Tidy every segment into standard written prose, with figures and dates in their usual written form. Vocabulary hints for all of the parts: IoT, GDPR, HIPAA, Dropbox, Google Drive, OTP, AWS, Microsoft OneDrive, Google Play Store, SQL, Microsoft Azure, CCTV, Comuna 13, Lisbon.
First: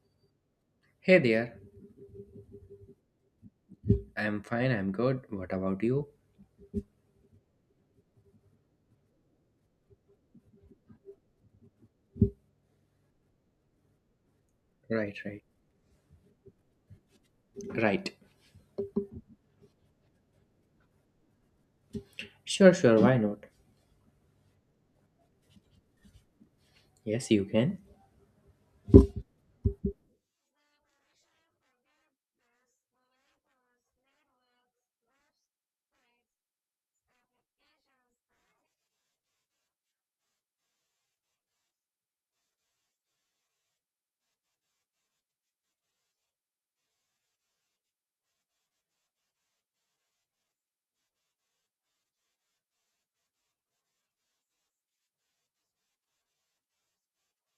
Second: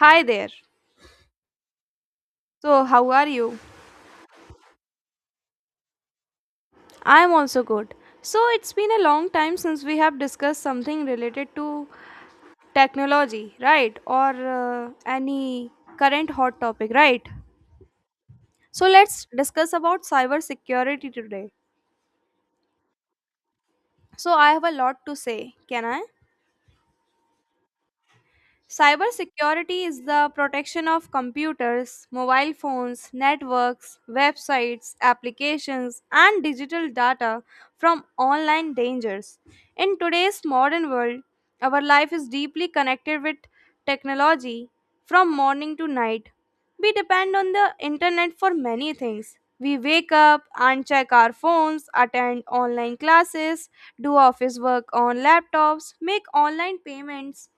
Hi there. Hey there. So, how are you? I'm fine, I'm good. What about you? I'm also good. So, it's been a long time since we have discussed something related to technology, right? Or Right, right. any current hot topic, right? Right. So, let's discuss about cybersecurity today. Sure, sure, why not? So, I have a lot to say. Can I? Yes, you can. Cybersecurity is the protection of computers, mobile phones, networks, websites, applications, and digital data from online dangers. In today's modern world, our life is deeply connected with technology from morning to night. We depend on the internet for many things. We wake up and check our phones, attend online classes, do office work on laptops, make online payments,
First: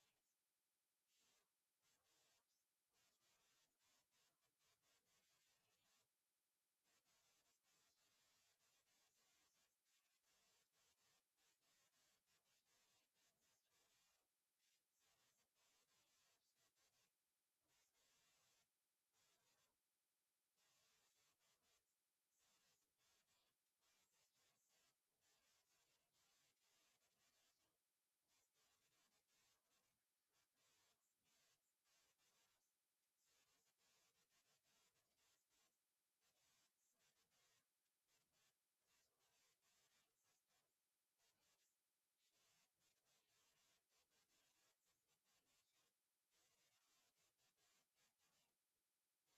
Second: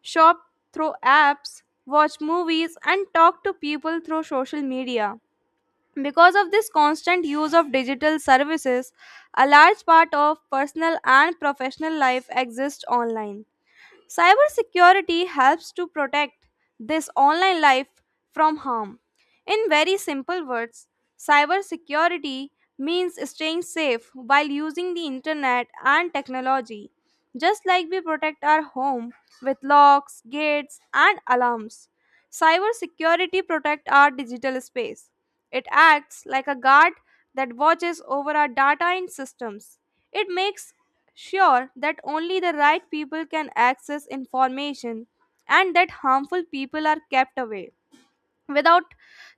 shop through apps, watch movies, and talk to people through social media. Because of this constant use of digital services, a large part of personal and professional life exists online. Cybersecurity helps to protect this online life from harm. In very simple words, cybersecurity means staying safe while using the internet and technology, just like we protect our home with locks, gates, and alarms. Cybersecurity protects our digital space. It acts like a guard that watches over our data and systems. It makes sure that only the right people can access information and that harmful people are kept away. Without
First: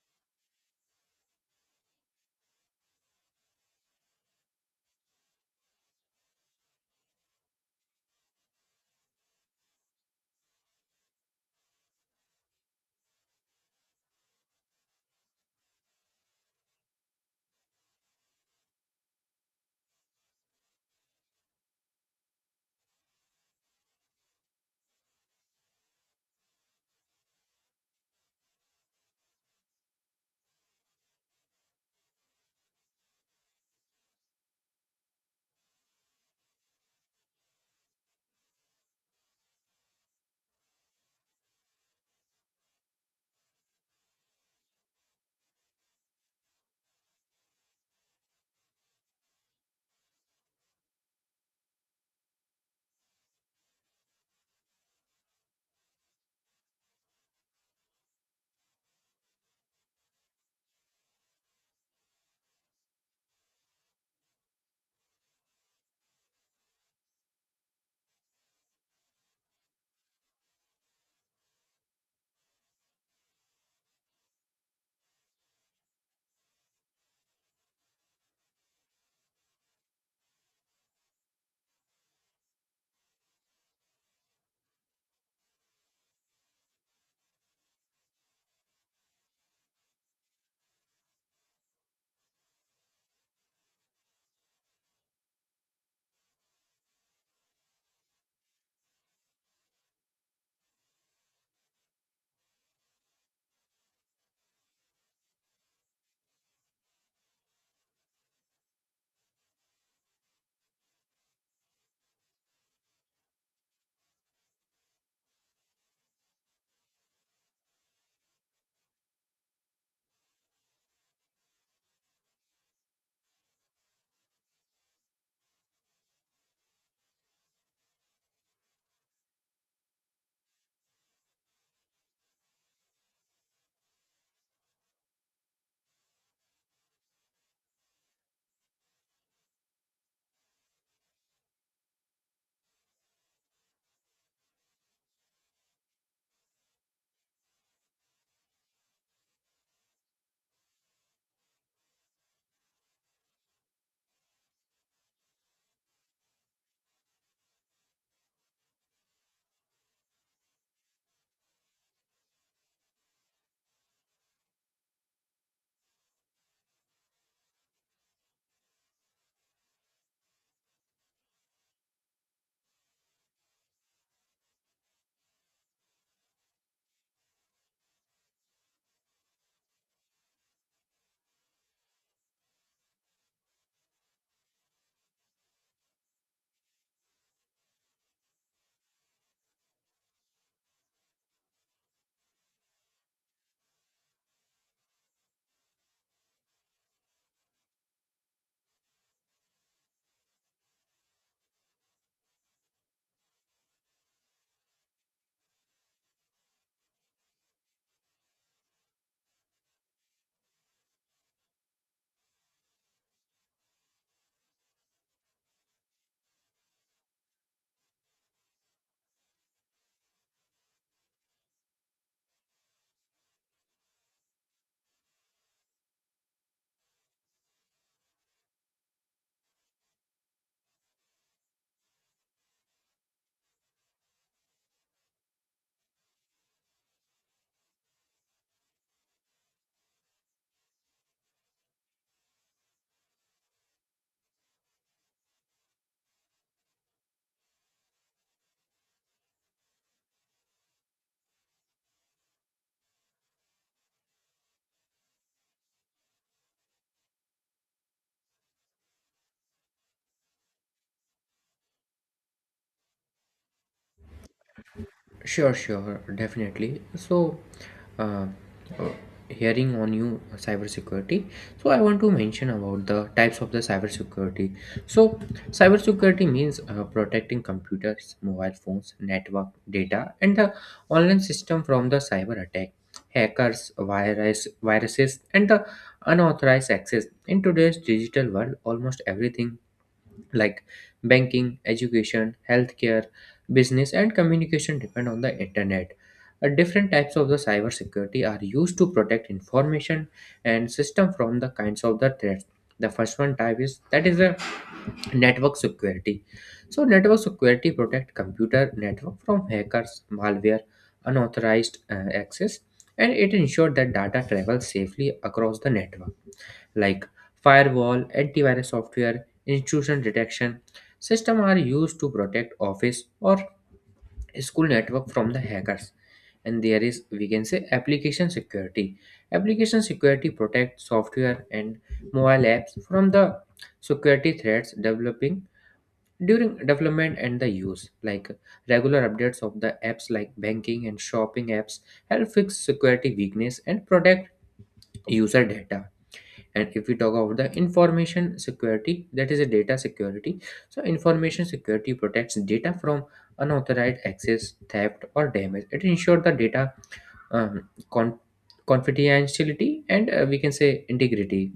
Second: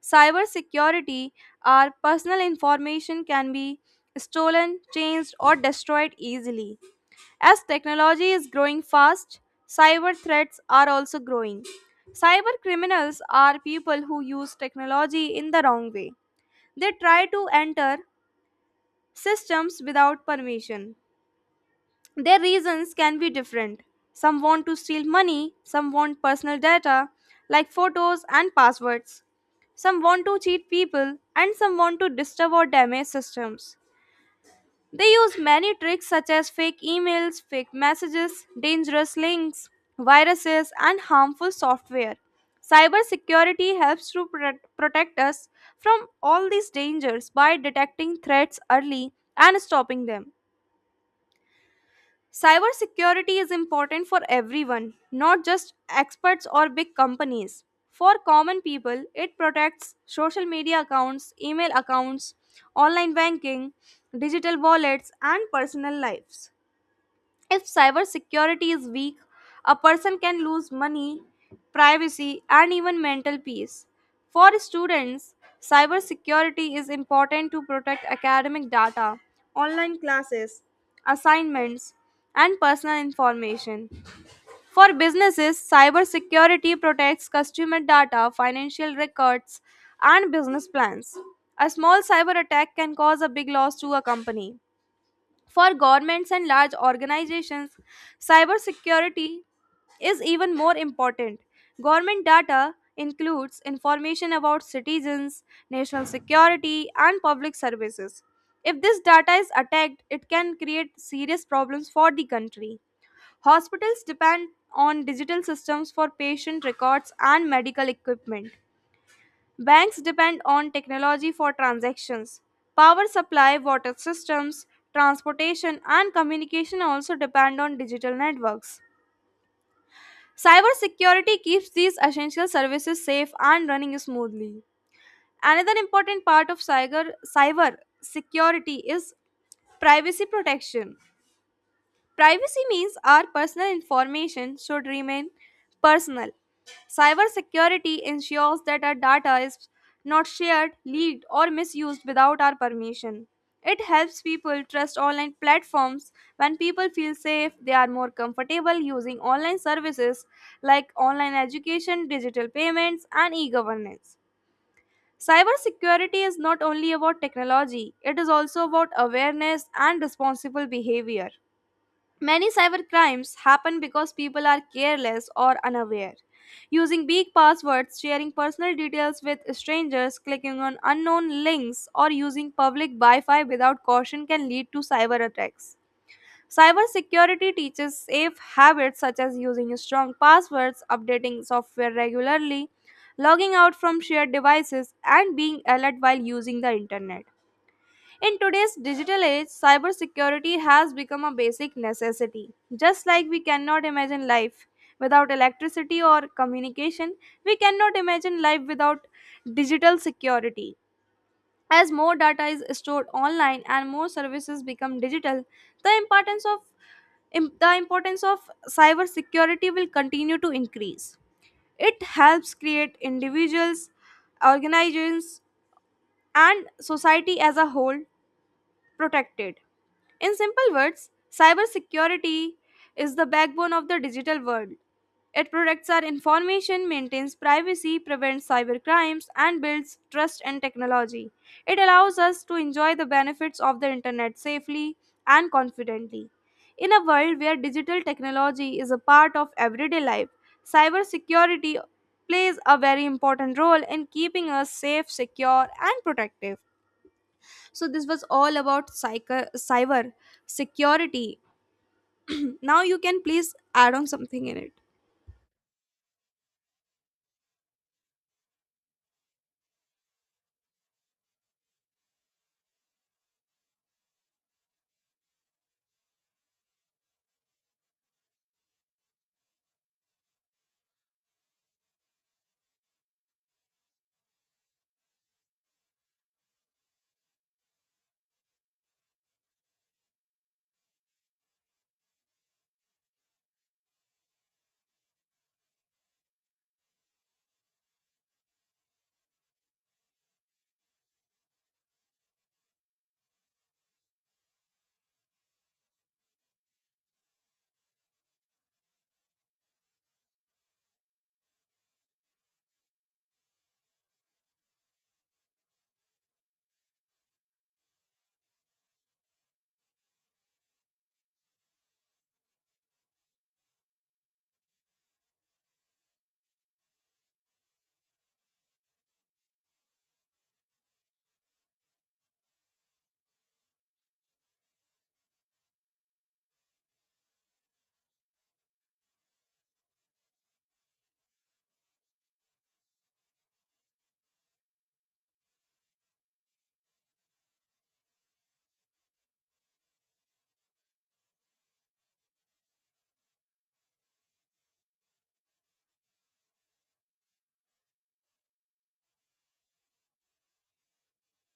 cybersecurity, our personal information can be stolen, changed, or destroyed easily. As technology is growing fast, cyber threats are also growing. Cyber criminals are people who use technology in the wrong way. They try to enter systems without permission. Their reasons can be different. Some want to steal money, some want personal data like photos and passwords. Some want to cheat people, and some want to disturb or damage systems. They use many tricks such as fake emails, fake messages, dangerous links, viruses, and harmful software. Cybersecurity helps to protect us from all these dangers by detecting threats early and stopping them. Cybersecurity is important for everyone, not just experts or big companies. For common people, it protects social media accounts, email accounts, online banking, digital wallets, and personal lives. If cybersecurity is weak, a person can lose money, privacy, and even mental peace. For students, cybersecurity is important to protect academic data, online classes, assignments, and personal information. For businesses, cybersecurity protects customer data, financial records, and business plans. A small cyber attack can cause a big loss to a company. For governments and large organizations, cybersecurity is even more important. Government data includes information about citizens, national security, and public services. If this data is attacked, it can create serious problems for the country. Hospitals depend on digital systems for patient records and medical equipment. Banks depend on technology for transactions. Power supply, water systems, transportation, and communication also depend on digital networks. Cybersecurity keeps these essential services safe and running smoothly. Another important part of cyber security is privacy protection. Privacy means our personal information should remain personal. Cybersecurity ensures that our data is not shared, leaked, or misused without our permission. It helps people trust online platforms. When people feel safe, they are more comfortable using online services like online education, digital payments, and e governance. Cybersecurity is not only about technology, it is also about awareness and responsible behavior. Many cybercrimes happen because people are careless or unaware. Using big passwords, sharing personal details with strangers, clicking on unknown links, or using public Wi Fi without caution can lead to cyber attacks. Cybersecurity teaches safe habits such as using strong passwords, updating software regularly, logging out from shared devices, and being alert while using the internet. In today's digital age, cybersecurity has become a basic necessity. Just like we cannot imagine life without electricity or communication, we cannot imagine life without digital security. As more data is stored online and more services become digital, the importance of the importance of cybersecurity will continue to increase. It helps create individuals, organizations, and society as a whole protected. In simple words, cybersecurity is the backbone of the digital world. It protects our information, maintains privacy, prevents cybercrimes, and builds trust in technology. It allows us to enjoy the benefits of the internet safely and confidently. In a world where digital technology is a part of everyday life, cybersecurity plays a very important role in keeping us safe, secure, and protective. So this was all about cyber security. Now you can please add on something in it. Sure, sure, definitely. So, uh, uh, hearing on you cybersecurity, so I want to mention about the types of the cybersecurity. So, cybersecurity means protecting computers, mobile phones, network data, and the online system from the cyber attack, hackers, viruses, and the unauthorized access. In today's digital world, almost everything like banking, education, healthcare, business, and communication depend on the internet. Different types of the cybersecurity are used to protect information and system from the kinds of the threats. The first one type is that is a network security. So network security protect computer network from hackers, malware, unauthorized access, and it ensure that data travels safely across the network like firewall, antivirus software, intrusion detection system are used to protect office or school network from the hackers. And there is we can say application security. Application security protects software and mobile apps from the security threats developing during development and the use like regular updates of the apps like banking and shopping apps help fix security weakness and protect user data. And if we talk about the information security, that is a data security, so information security protects data from unauthorized access, theft, or damage. It ensures the data um, con- confidentiality and we can say integrity,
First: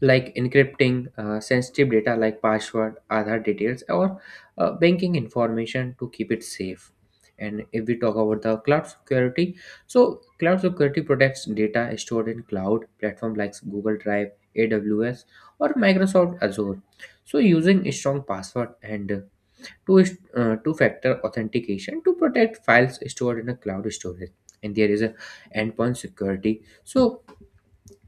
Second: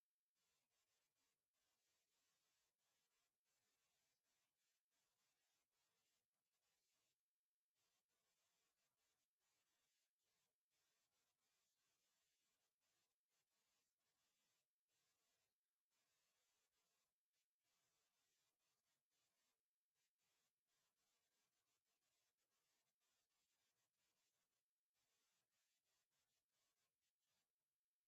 like encrypting sensitive data like password, Aadhaar details, or banking information to keep it safe. And if we talk about the cloud security, so cloud security protects data stored in cloud platform like Google Drive, AWS, or Microsoft Azure. So using a strong password and two two-factor authentication to protect files stored in a cloud storage. And there is a endpoint security. So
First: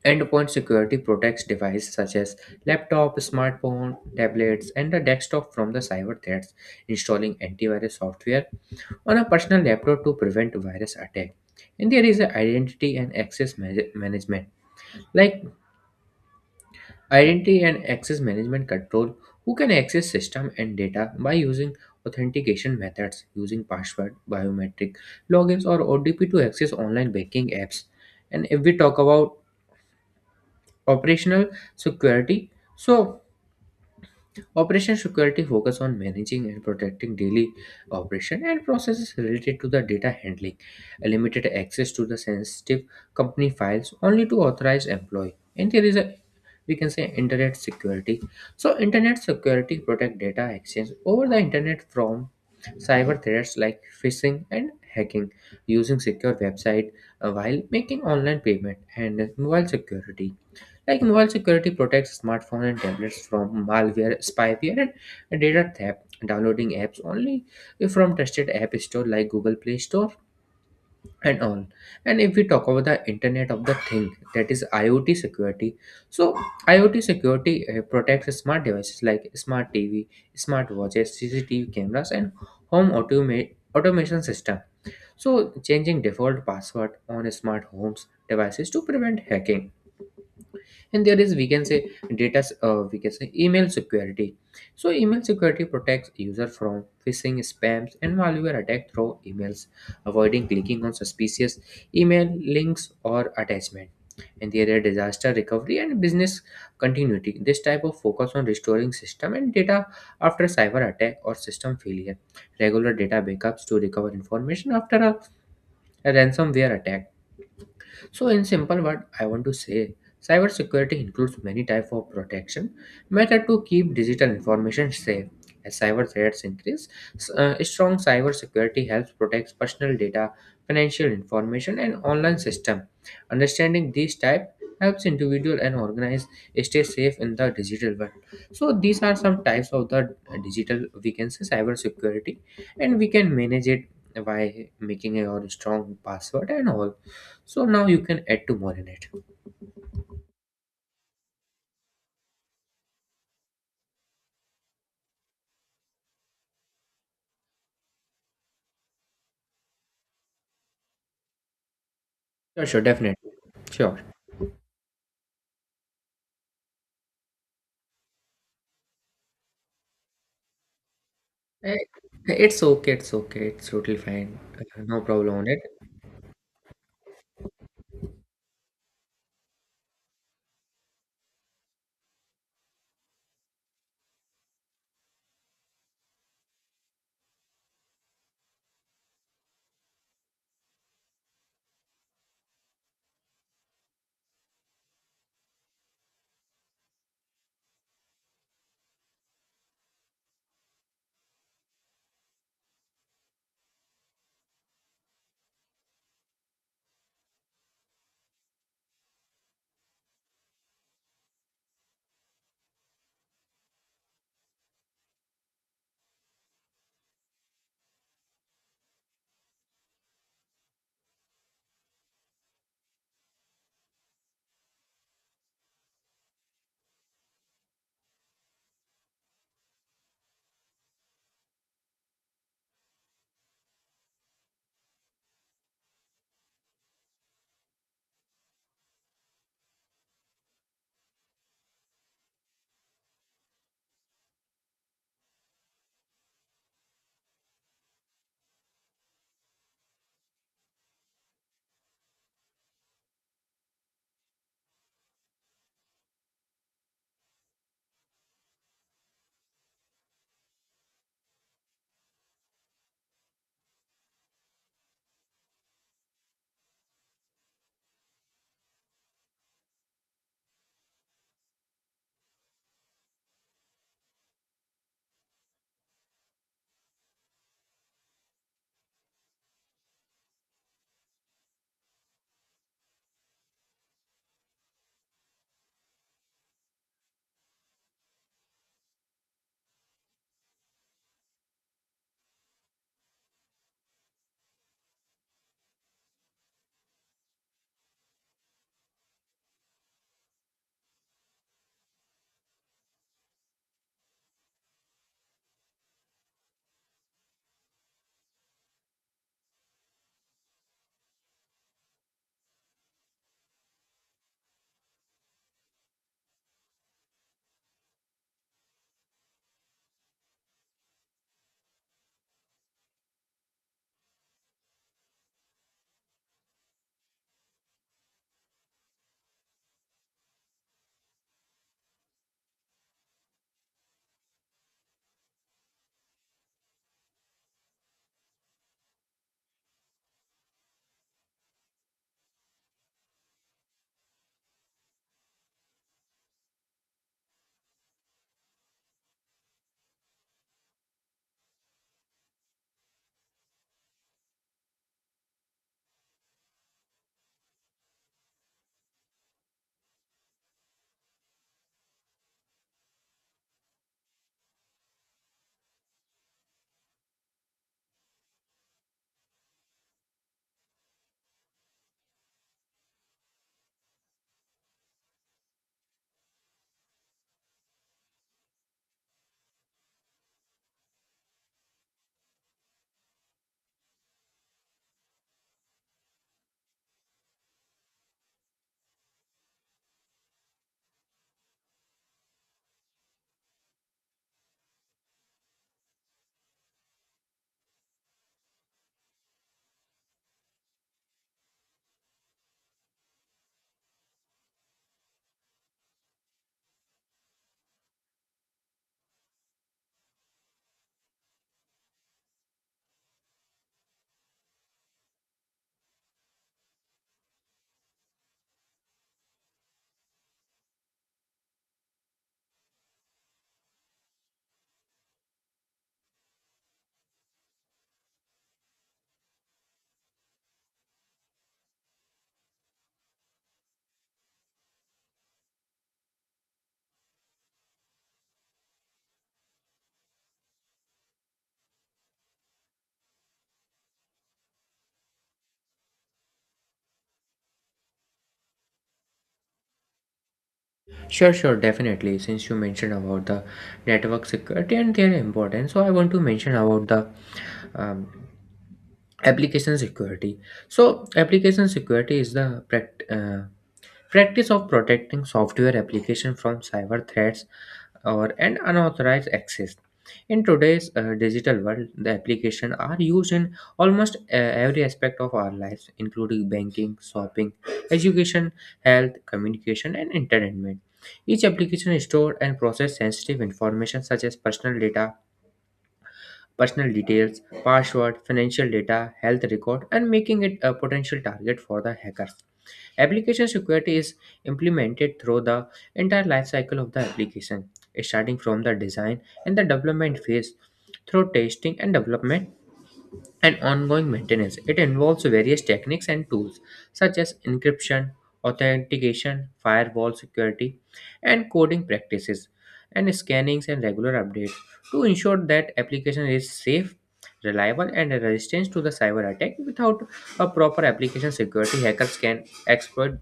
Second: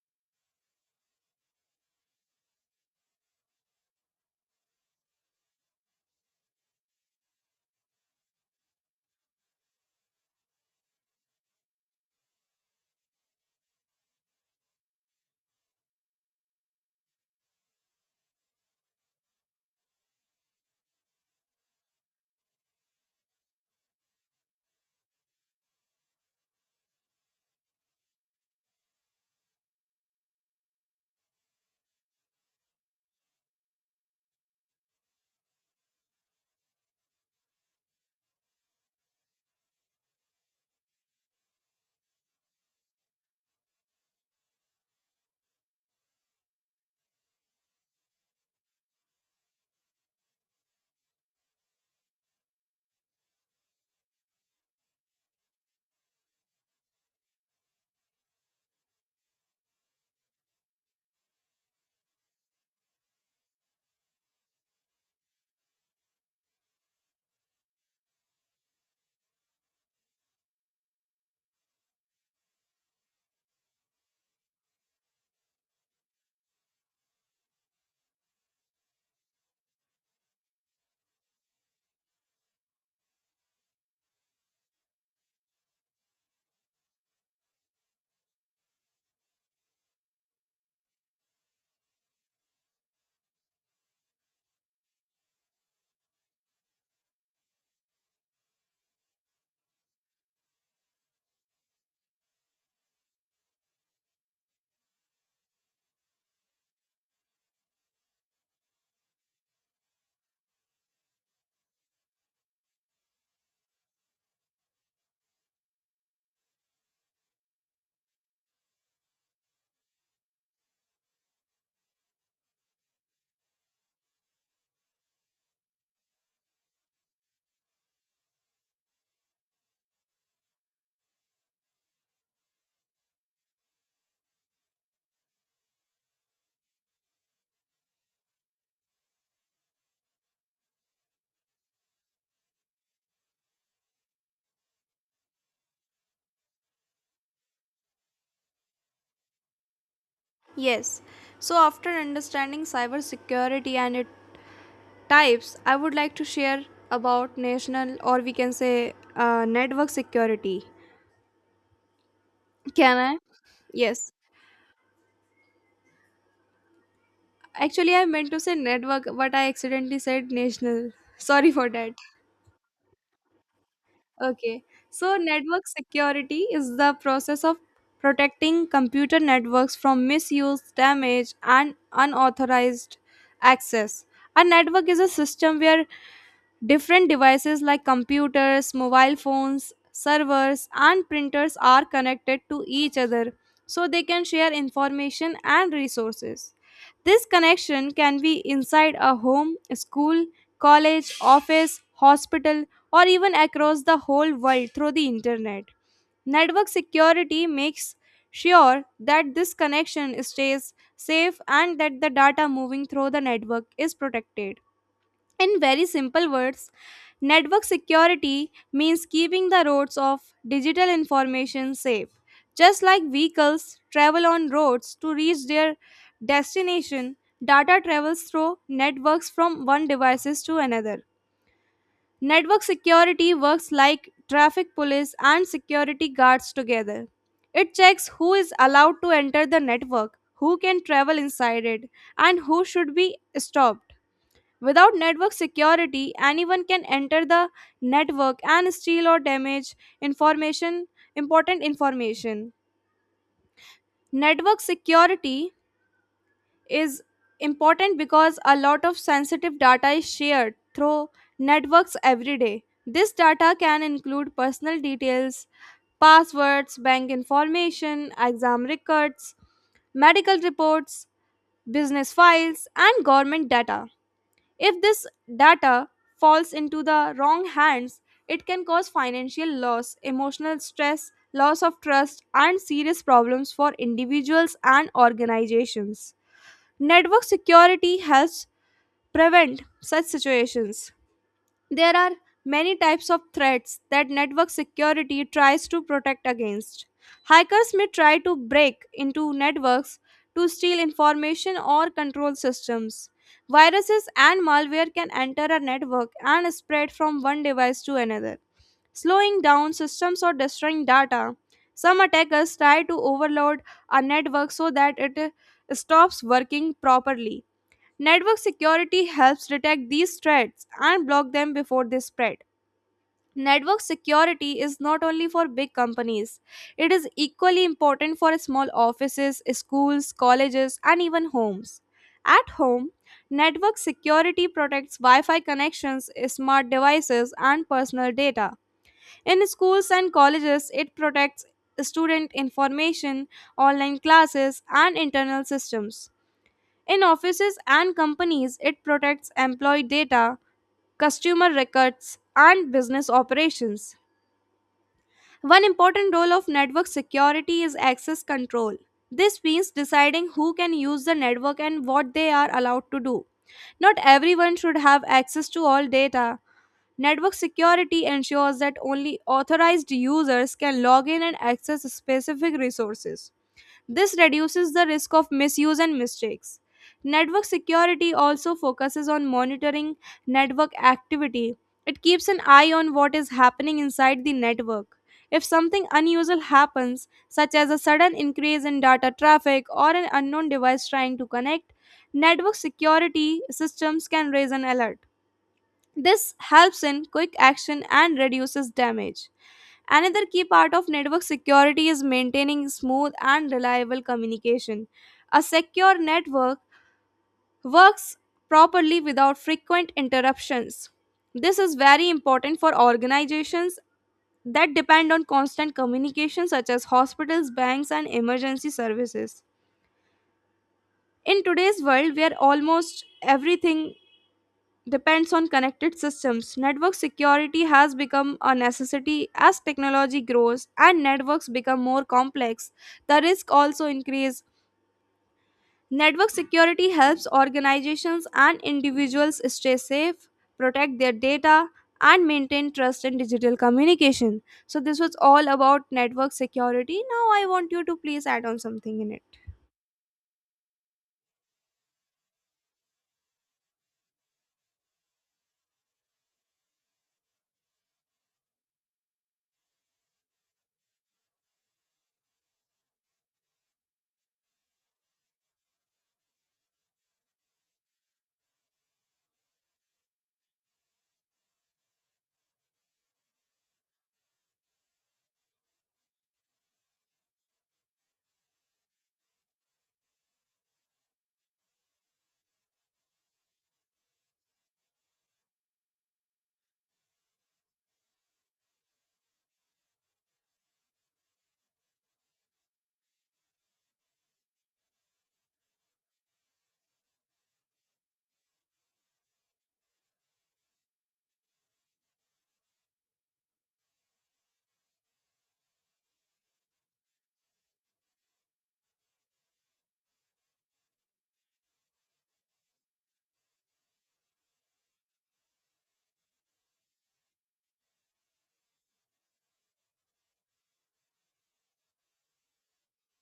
endpoint security protects devices such as laptop, smartphone, tablets, and the desktop from the cyber threats, installing antivirus software on a personal laptop to prevent virus attack. And there is a identity and access management. Like identity and access management control who can access system and data by using authentication methods using password, biometric logins, or OTP to access online banking apps. And if we talk about operational security, so operation security focus on managing and protecting daily operation and processes related to the data handling, limited access to the sensitive company files only to authorized employee. And there is a we can say internet security. So internet security protect data exchange over the internet from cyber threats like phishing and hacking, using secure website while making online payment, and mobile security like mobile security protects smartphone and tablets from malware, spyware, and data theft. Downloading apps only from trusted app store like Google Play Store and all. And if we talk about the Internet of the Thing, that is IoT security. So IoT security protects smart devices like smart TV, smart watches, CCTV cameras, and home automation system. So changing default password on smart homes devices to prevent hacking. And there is we can say email security. So email security protects user from phishing, spams, and malware attack through emails, avoiding clicking on suspicious email links or attachment. And there are disaster recovery and business continuity. This type of focus on restoring system and data after cyber attack or system failure, regular data backups to recover information after a ransomware attack. So in simple word, I want to say cybersecurity includes many type of protection method to keep digital information safe. As cyber threats increase, strong cybersecurity helps protect personal data, financial information, and online system. Understanding these type helps individual and organize stay safe in the digital world. So these are some types of the digital we can say cybersecurity, and we can manage it by making a your strong password and all. So now you can add two more in it. Yes. So after understanding cyber security and its types, I would like to share about national, or we can say, network security. Sure, sure, Can I? definitely. Sure. Yes. Actually, I meant to say network, but I accidentally said national. Sorry for Eh, that. It's okay, it's okay, it's totally fine. Okay. No So, problem on it. network security is the process of protecting computer networks from misuse, damage, and unauthorized access. A network is a system where different devices like computers, mobile phones, servers, and printers are connected to each other so they can share information and resources. This connection can be inside a home, school, college, office, hospital, or even across the whole world through the internet. Network security makes sure that this connection stays safe and that the data moving through the network is protected. In very simple words, network security means keeping the roads of digital information safe. Just like vehicles travel on roads to reach their destination, data travels through networks from one devices to another. Network security works like traffic police and security guards together. It checks who is allowed to enter the network, who can travel inside it, and who should be stopped. Without network security, anyone can enter the network and steal or damage information, important information. Network security is important because a lot of sensitive data is shared through networks every day. This data can include personal details, passwords, bank information, exam records, medical reports, business files, and government data. If this data falls into the wrong hands, it can cause financial loss, emotional stress, loss of trust, and serious problems for individuals and organizations. Network security helps prevent such situations. There are many types of threats that network security tries to protect against. Hackers may try to break into networks to steal information or control systems. Viruses and malware can enter a network and spread from one device to another, slowing down systems or destroying data. Some attackers try to overload a network so that it stops working properly. Network security helps detect these threats and block them before they spread. Network security is not only for big companies, it is equally important for small offices, schools, colleges, and even homes. At home, network security protects Wi Fi connections, smart devices, and personal data. In schools and colleges, it protects student information, online classes, and internal systems. In offices and companies, it protects employee data, customer records, and business operations. One important role of network security is access control. This means deciding who can use the network and what they are allowed to do. Not everyone should have access to all data. Network security ensures that only authorized users can log in and access specific resources. This reduces the risk of misuse and mistakes. Network security also focuses on monitoring network activity. It keeps an eye on what is happening inside the network. If something unusual happens, such as a sudden increase in data traffic or an unknown device trying to connect, network security systems can raise an alert. This helps in quick action and reduces damage. Another key part of network security is maintaining smooth and reliable communication. A secure network works properly without frequent interruptions. This is very important for organizations that depend on constant communication, such as hospitals, banks, and emergency services. In today's world, where almost everything depends on connected systems, network security has become a necessity. As technology grows and networks become more complex, the risk also increase. Network security helps organizations and individuals stay safe, protect their data, and maintain trust in digital communication. So this was all about network security. Now I want you to please add on something in it. Sure, sure, definitely. Since you mentioned about the network security and their importance, so I want to mention about the um, application security. So application security is the practice of protecting software application from cyber threats or and unauthorized access. In today's digital world, the applications are used in almost every aspect of our lives, including banking, shopping, education, health, communication, and entertainment. Each application stores and processes sensitive information such as personal data, personal details, password, financial data, health record, and making it a potential target for the hackers. Application security is implemented through the entire life cycle of the application, starting from the design and the development phase through testing and development and ongoing maintenance. It involves various techniques and tools such as encryption, authentication, firewall security, and coding practices, and scannings and regular updates to ensure that application is safe, reliable, and resistant to the cyber attack. Without a proper application security, hackers can exploit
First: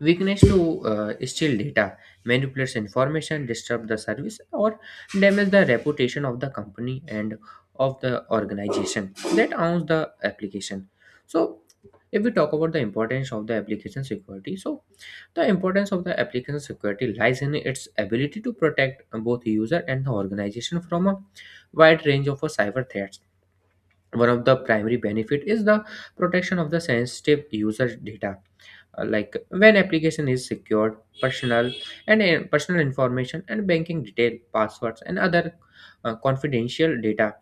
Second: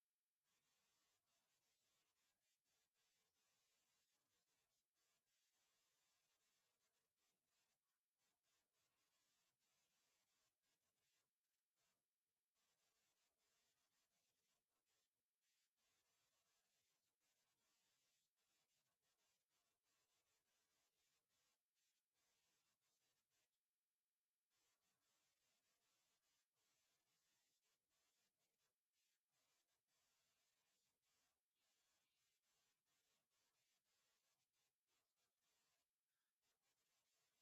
weakness to steal data, manipulate information, disturb the service, or damage the reputation of the company and of the organization that owns the application. So, if we talk about the importance of the application security, so the importance of the application security lies in its ability to protect both user and the organization from a wide range of cyber threats. One of the primary benefit is the protection of the sensitive user data, like when application is secured, personal and personal information and banking detail, passwords, and other confidential data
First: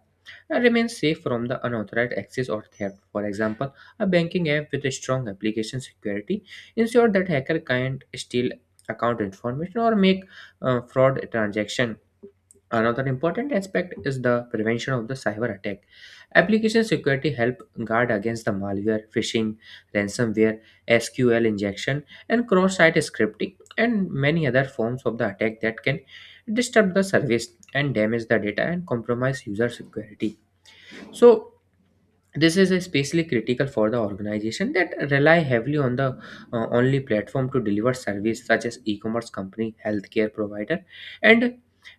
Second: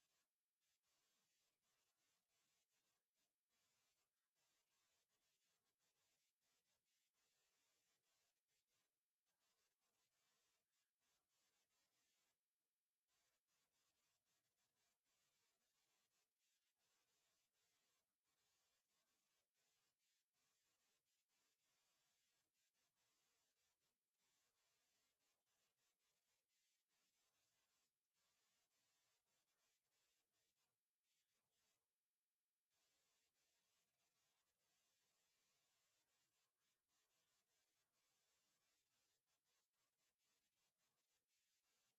remains safe from the unauthorized access or theft. For example, a banking app with a strong application security ensure that hacker can't steal account information or make fraud transaction. Another important aspect is the prevention of the cyber attack. Application security help guard against the malware, phishing, ransomware, SQL injection, and cross-site scripting, and many other forms of the attack that can disturb the service and damage the data and compromise user security. So this is especially critical for the organization that rely heavily on the only platform to deliver service such as e-commerce company, healthcare provider, and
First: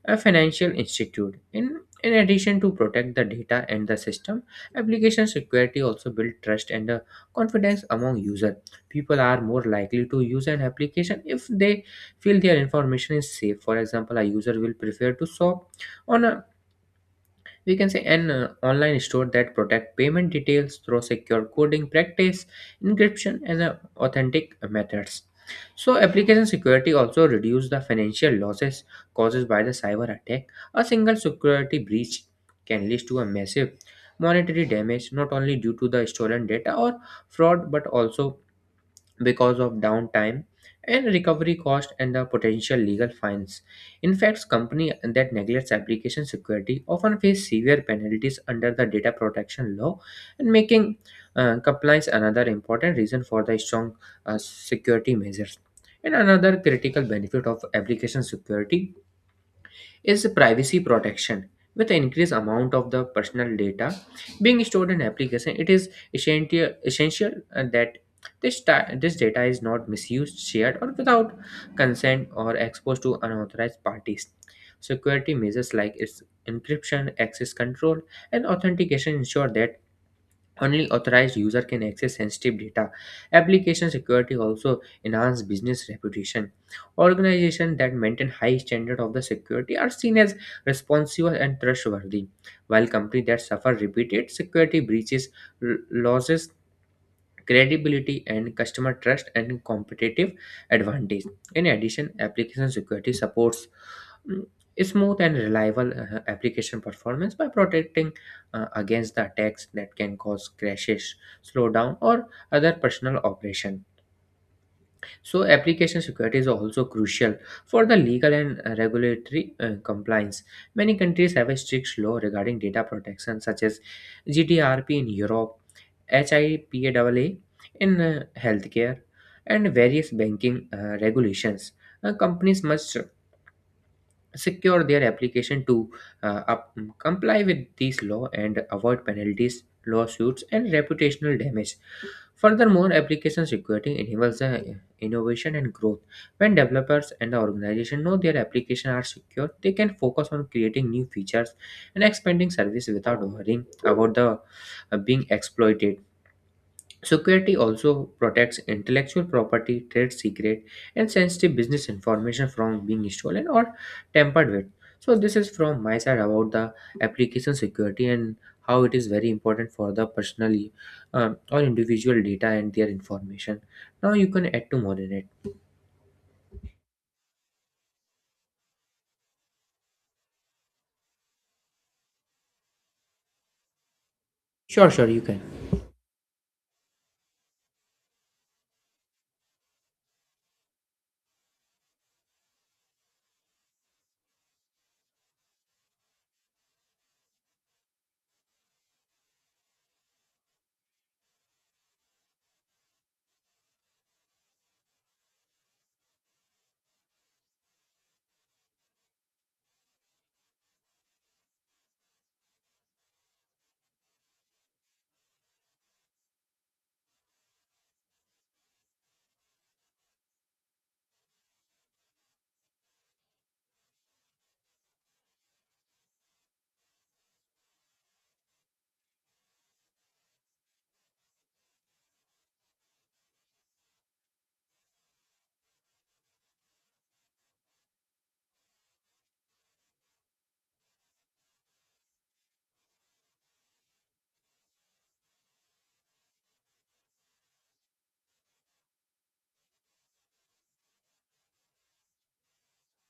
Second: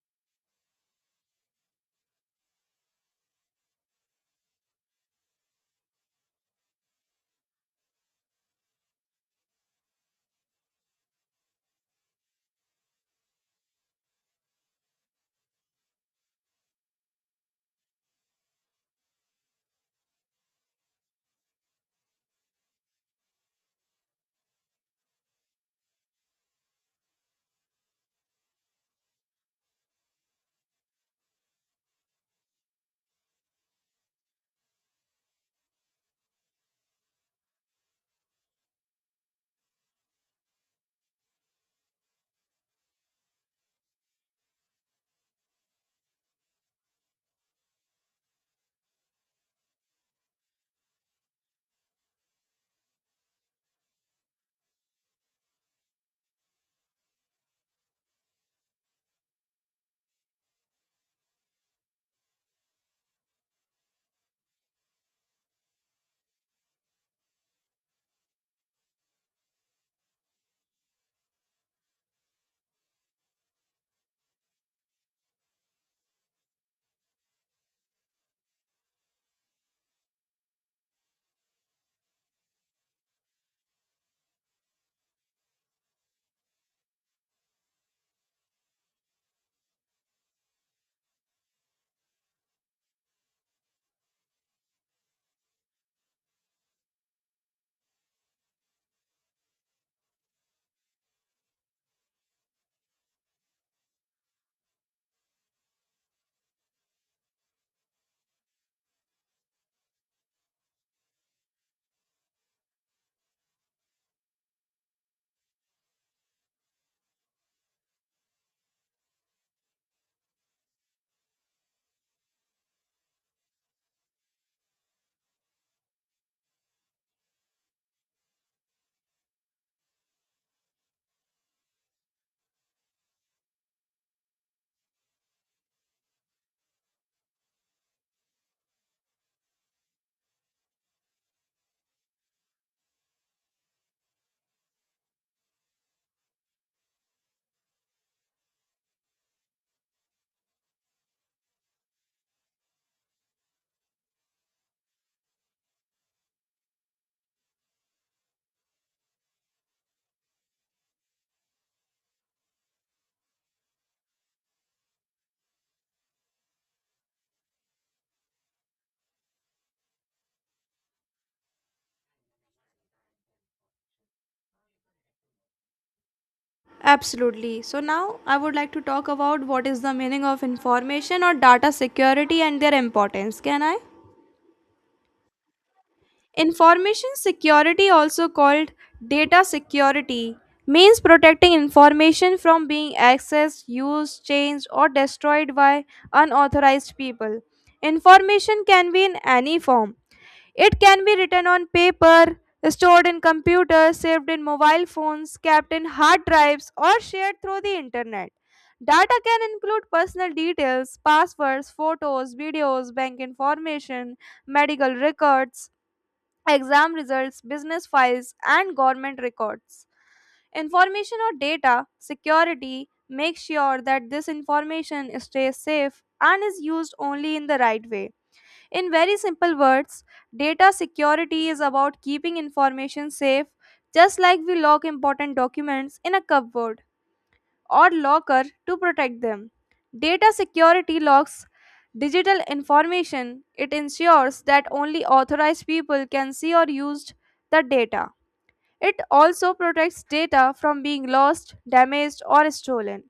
a financial institute. In addition to protect the data and the system, application security also build trust and confidence among user. People are more likely to use an application if they feel their information is safe. For example, a user will prefer to shop on a we can say an online store that protect payment details through secure coding practice, encryption, and authentic methods. So application security also reduce the financial losses caused by the cyber attack. A single security breach can lead to a massive monetary damage, not only due to the stolen data or fraud but also because of downtime and recovery cost and the potential legal fines. In fact, companies that neglects application security often face severe penalties under the data protection law, and making compliance another important reason for the strong security measures. And another critical benefit of application security is privacy protection. With the increased amount of the personal data being stored in application, it is essential that this data is not misused, shared, or without consent or exposed to unauthorized parties. Security measures like its encryption, access control, and authentication ensure that only authorized user can access sensitive data. Application security also enhance business reputation. Organizations that maintain high standard of the security are seen as responsible and trustworthy, while companies that suffer repeated security breaches, losses, credibility and customer trust and competitive advantage. In addition, application security supports mm, smooth and reliable application performance by protecting against the attacks that can cause crashes, slowdown, or other personal operation. So, application security is also crucial for the legal and regulatory compliance. Many countries have a strict law regarding data protection, such as GDPR in Europe, HIPAA in healthcare, and various banking regulations. Companies must secure their application to comply with these law and avoid penalties, lawsuits, and reputational damage. Furthermore, applications requiring enables the innovation and growth. When developers and the organization know their application are secure, they can focus on creating new features and expanding service without worrying about the being exploited. Security also protects intellectual property, trade secret, and sensitive business information from being stolen or tampered with. So this is from my side about the application security and how it is very important for the personally or individual data and their information. Now you can add to more in it. Absolutely. So now I would like to talk about what is the meaning of information or data security and their importance. Can I? Sure, sure, you can. Information security, also called data security, means protecting information from being accessed, used, changed, or destroyed by unauthorized people. Information can be in any form. It can be written on paper, stored in computers, saved in mobile phones, kept in hard drives, or shared through the internet. Data can include personal details, passwords, photos, videos, bank information, medical records, exam results, business files, and government records. Information or data security makes sure that this information stays safe and is used only in the right way. In very simple words, data security is about keeping information safe, just like we lock important documents in a cupboard or locker to protect them. Data security locks digital information. It ensures that only authorized people can see or use the data. It also protects data from being lost, damaged, or stolen.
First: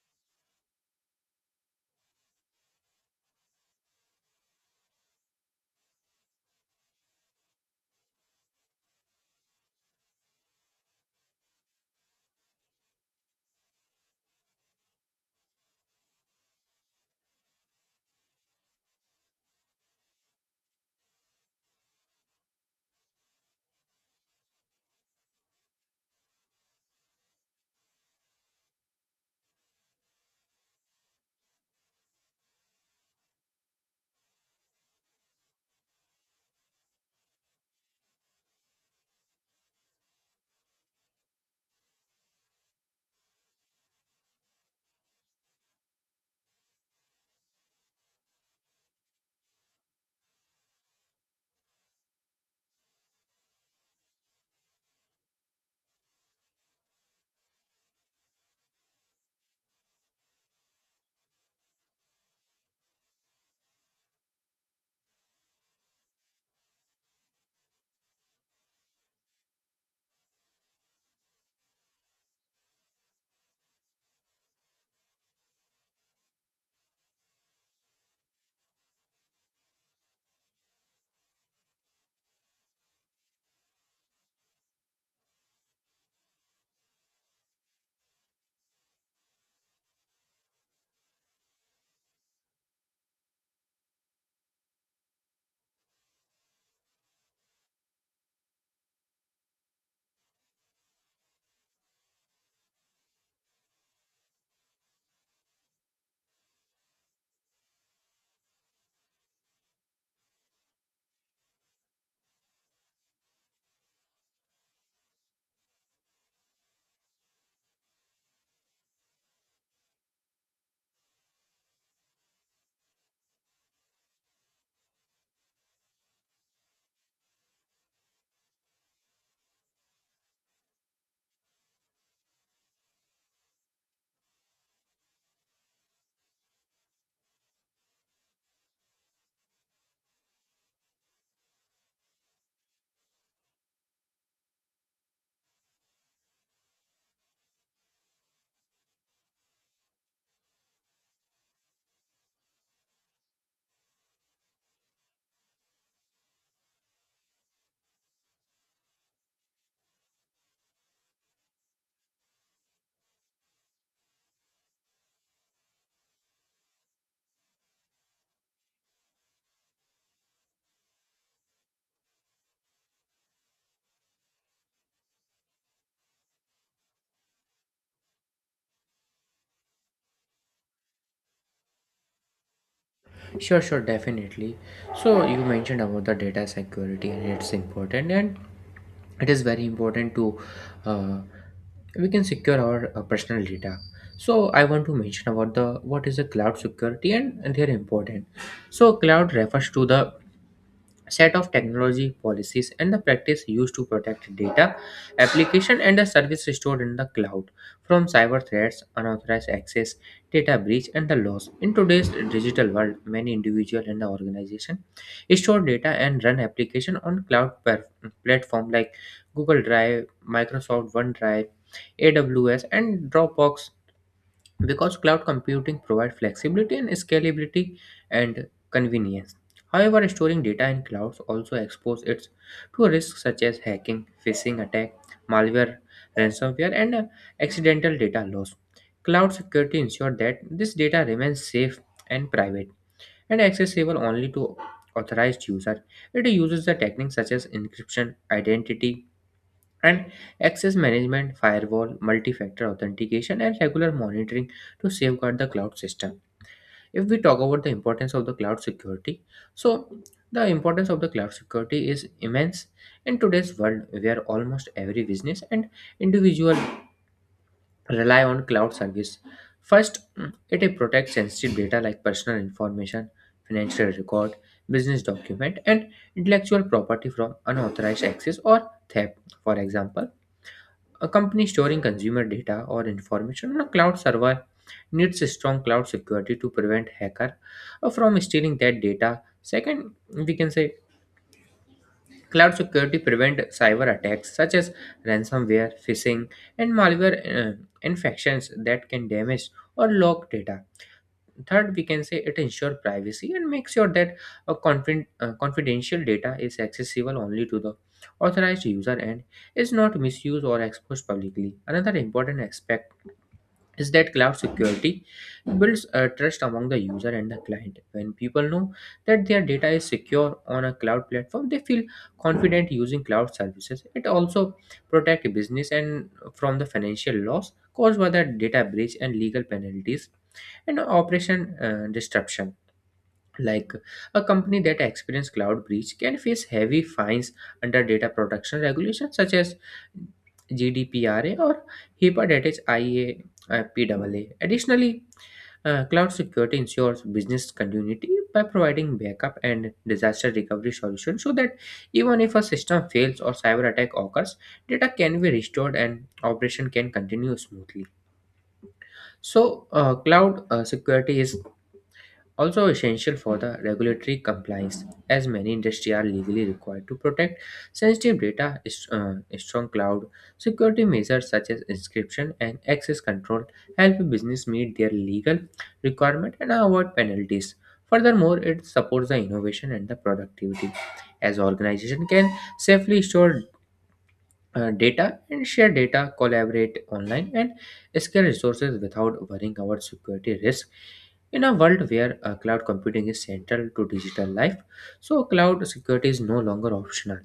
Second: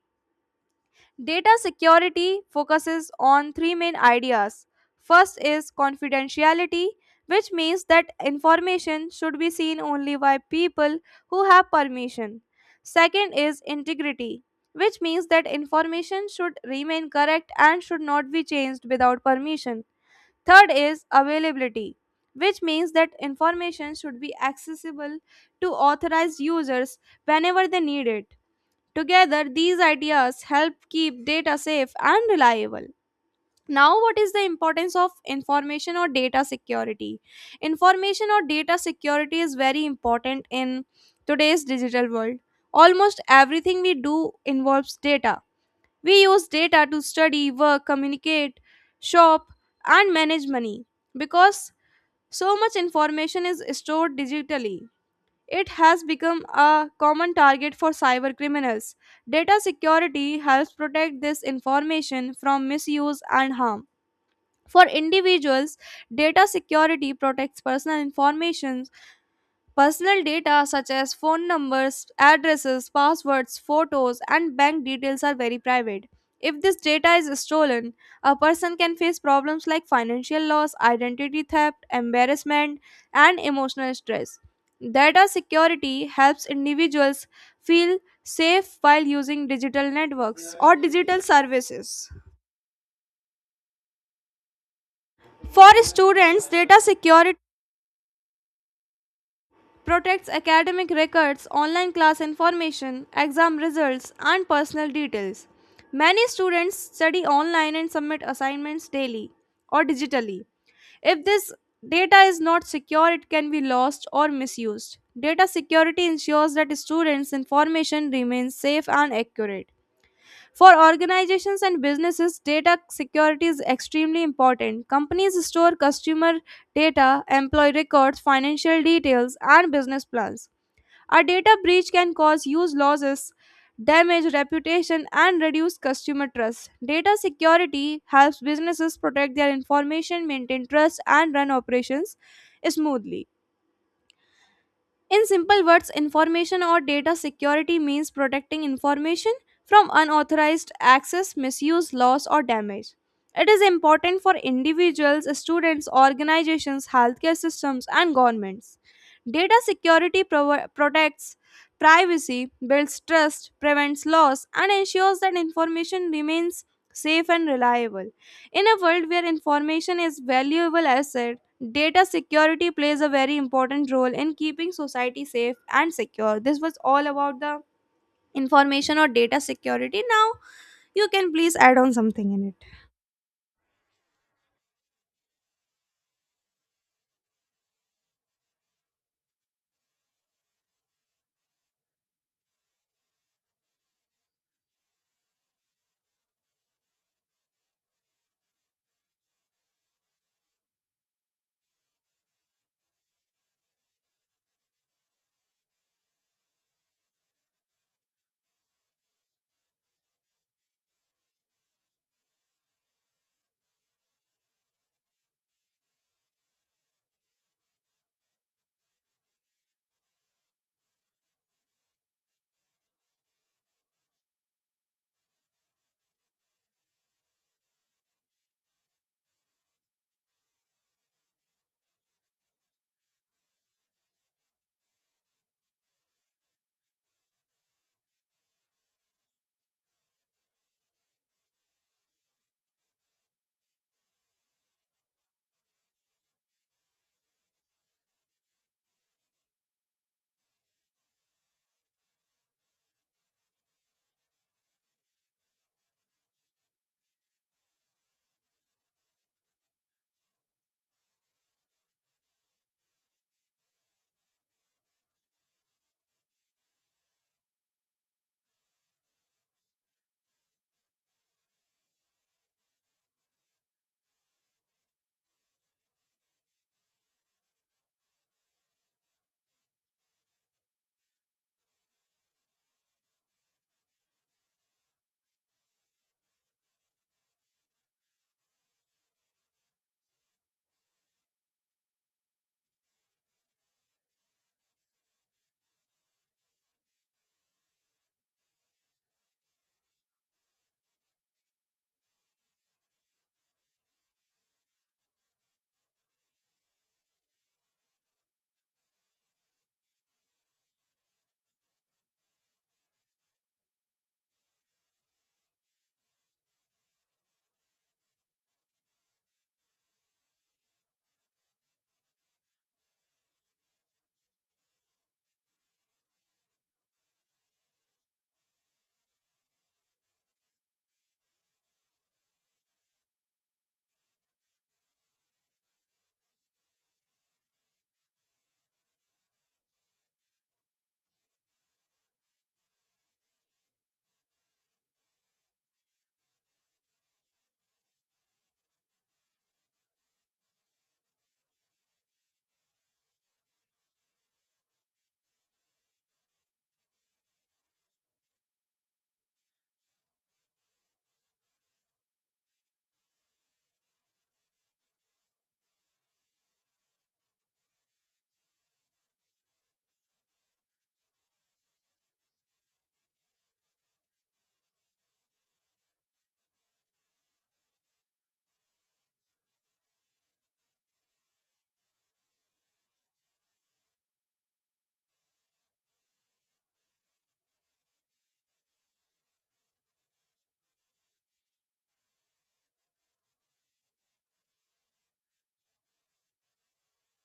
Data security focuses on three main ideas. First is confidentiality, which means that information should be seen only by people who have permission. Second is integrity, which means that information should remain correct and should not be changed without permission. Third is availability, which means that information should be accessible to authorized users whenever they need it. Together, these ideas help keep data safe and reliable. Now, what is the importance of information or data security? Information or data security is very important in today's digital world. Almost everything we do involves data. We use data to study, work, communicate, shop, and manage money because so much information is stored digitally. It has become a common target for cyber criminals. Data security helps protect this information from misuse and harm. For individuals, data security protects personal information. Personal data such as phone numbers, addresses, passwords, photos, and bank details are very private. If this data is stolen, a person can face problems like financial loss, identity theft, embarrassment, and emotional stress. Data security helps individuals feel safe while using digital networks or digital services. For students, data security protects academic records, online class information, exam results, and personal details. Many students study online and submit assignments daily or digitally. If this data is not secure, it can be lost or misused. Data security ensures that students' information remains safe and accurate. For organizations and businesses, data security is extremely important. Companies store customer data, employee records, financial details, and business plans. A data breach can cause huge losses, damage reputation, and reduce customer trust. Data security helps businesses protect their information, maintain trust, and run operations smoothly. In simple words, information or data security means protecting information from unauthorized access, misuse, loss, or damage. It is important for individuals, students, organizations, healthcare systems, and governments. Data security protects privacy, builds trust, prevents loss, and ensures that information remains safe and reliable. In a world where information is valuable asset, data security plays a very important role in keeping society safe and secure. This was all about the information or data security. Now, you can please add on something in it. Sure, sure, definitely. So you mentioned about the data security and it's important, and it is very important to uh, we can secure our personal data. So I want to mention about the what is the cloud security and they're important. So cloud refers to the set of technology policies and the practice used to protect data, application, and the service stored in the cloud from cyber threats, unauthorized access, data breach, and the loss. In today's digital world, many individuals and the organization store data and run application on platform like Google Drive, Microsoft OneDrive, AWS, and Dropbox because cloud computing provides flexibility and scalability and convenience. However, storing data in clouds also exposes it to risks such as hacking, phishing attack, malware, ransomware, and accidental data loss. Cloud security ensures that this data remains safe and private and accessible only to authorized users. It uses the techniques such as encryption, identity and access management, firewall, multi factor authentication, and regular monitoring to safeguard the cloud system. If we talk about the importance of the cloud security, so the importance of the cloud security is immense in today's world where almost every business and individual rely on cloud service. First, it protects sensitive data like personal information, financial record, business document, and intellectual property from unauthorized access or theft. For example, a company storing consumer data or information on a cloud server needs a strong cloud security to prevent hacker from stealing that data. Second, we can say cloud security prevent cyber attacks such as ransomware, phishing, and malware infections that can damage or lock data. Third, we can say it ensures privacy and makes sure that confidential data is accessible only to the authorized user and is not misused or exposed publicly. Another important aspect is that cloud security builds trust among the user and the client. When people know that their data is secure on a cloud platform, they feel confident using cloud services. It also protects business and from the financial loss caused by the data breach and legal penalties and operation disruption. Like a company that experiences cloud breach can face heavy fines under data protection regulations such as GDPRA or HIPAA, that is IA, PAA. Additionally, cloud security ensures business continuity by providing backup and disaster recovery solutions so that even if a system fails or cyber attack occurs, data can be restored and operation can continue smoothly. So, cloud security is also essential for the regulatory compliance as many industries are legally required to protect sensitive strong cloud security measures such as encryption and access control help business meet their legal requirement and avoid penalties. Furthermore, it supports the innovation and the productivity as organization can safely store data and share data, collaborate online, and scale resources without worrying about security risk. In a world where cloud computing is central to digital life, so cloud security is no longer optional.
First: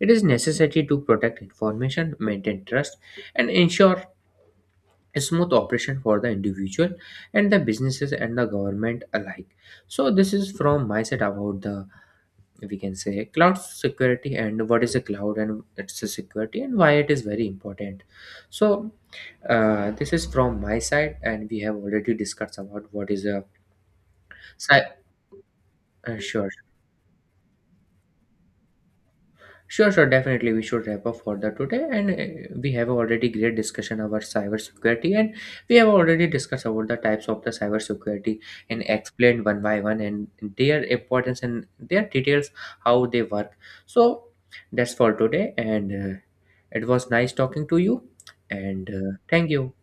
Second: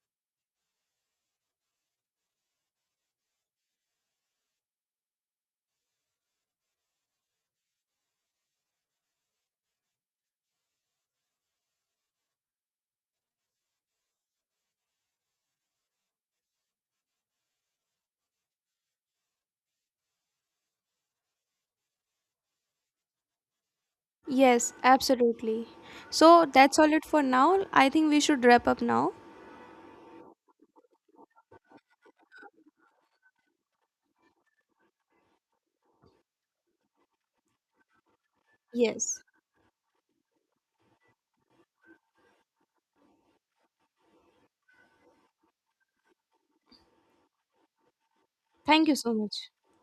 It is necessary to protect information, maintain trust, and ensure a smooth operation for the individual and the businesses and the government alike. So this is from my side about the, we can say, cloud security and what is a cloud and its a security and why it is very important. So this is from my side and we have already discussed about what is a Yes, cy- absolutely. So sure. that's all it for now. I think we should wrap up now. Sure, sure, definitely we should wrap up for the today, and we have already great discussion about cybersecurity, and we have already discussed about the types of the cybersecurity and Yes. explained one by one and their importance and their details how they work. So that's for today, and it was nice talking to you, Thank and you so much. thank you.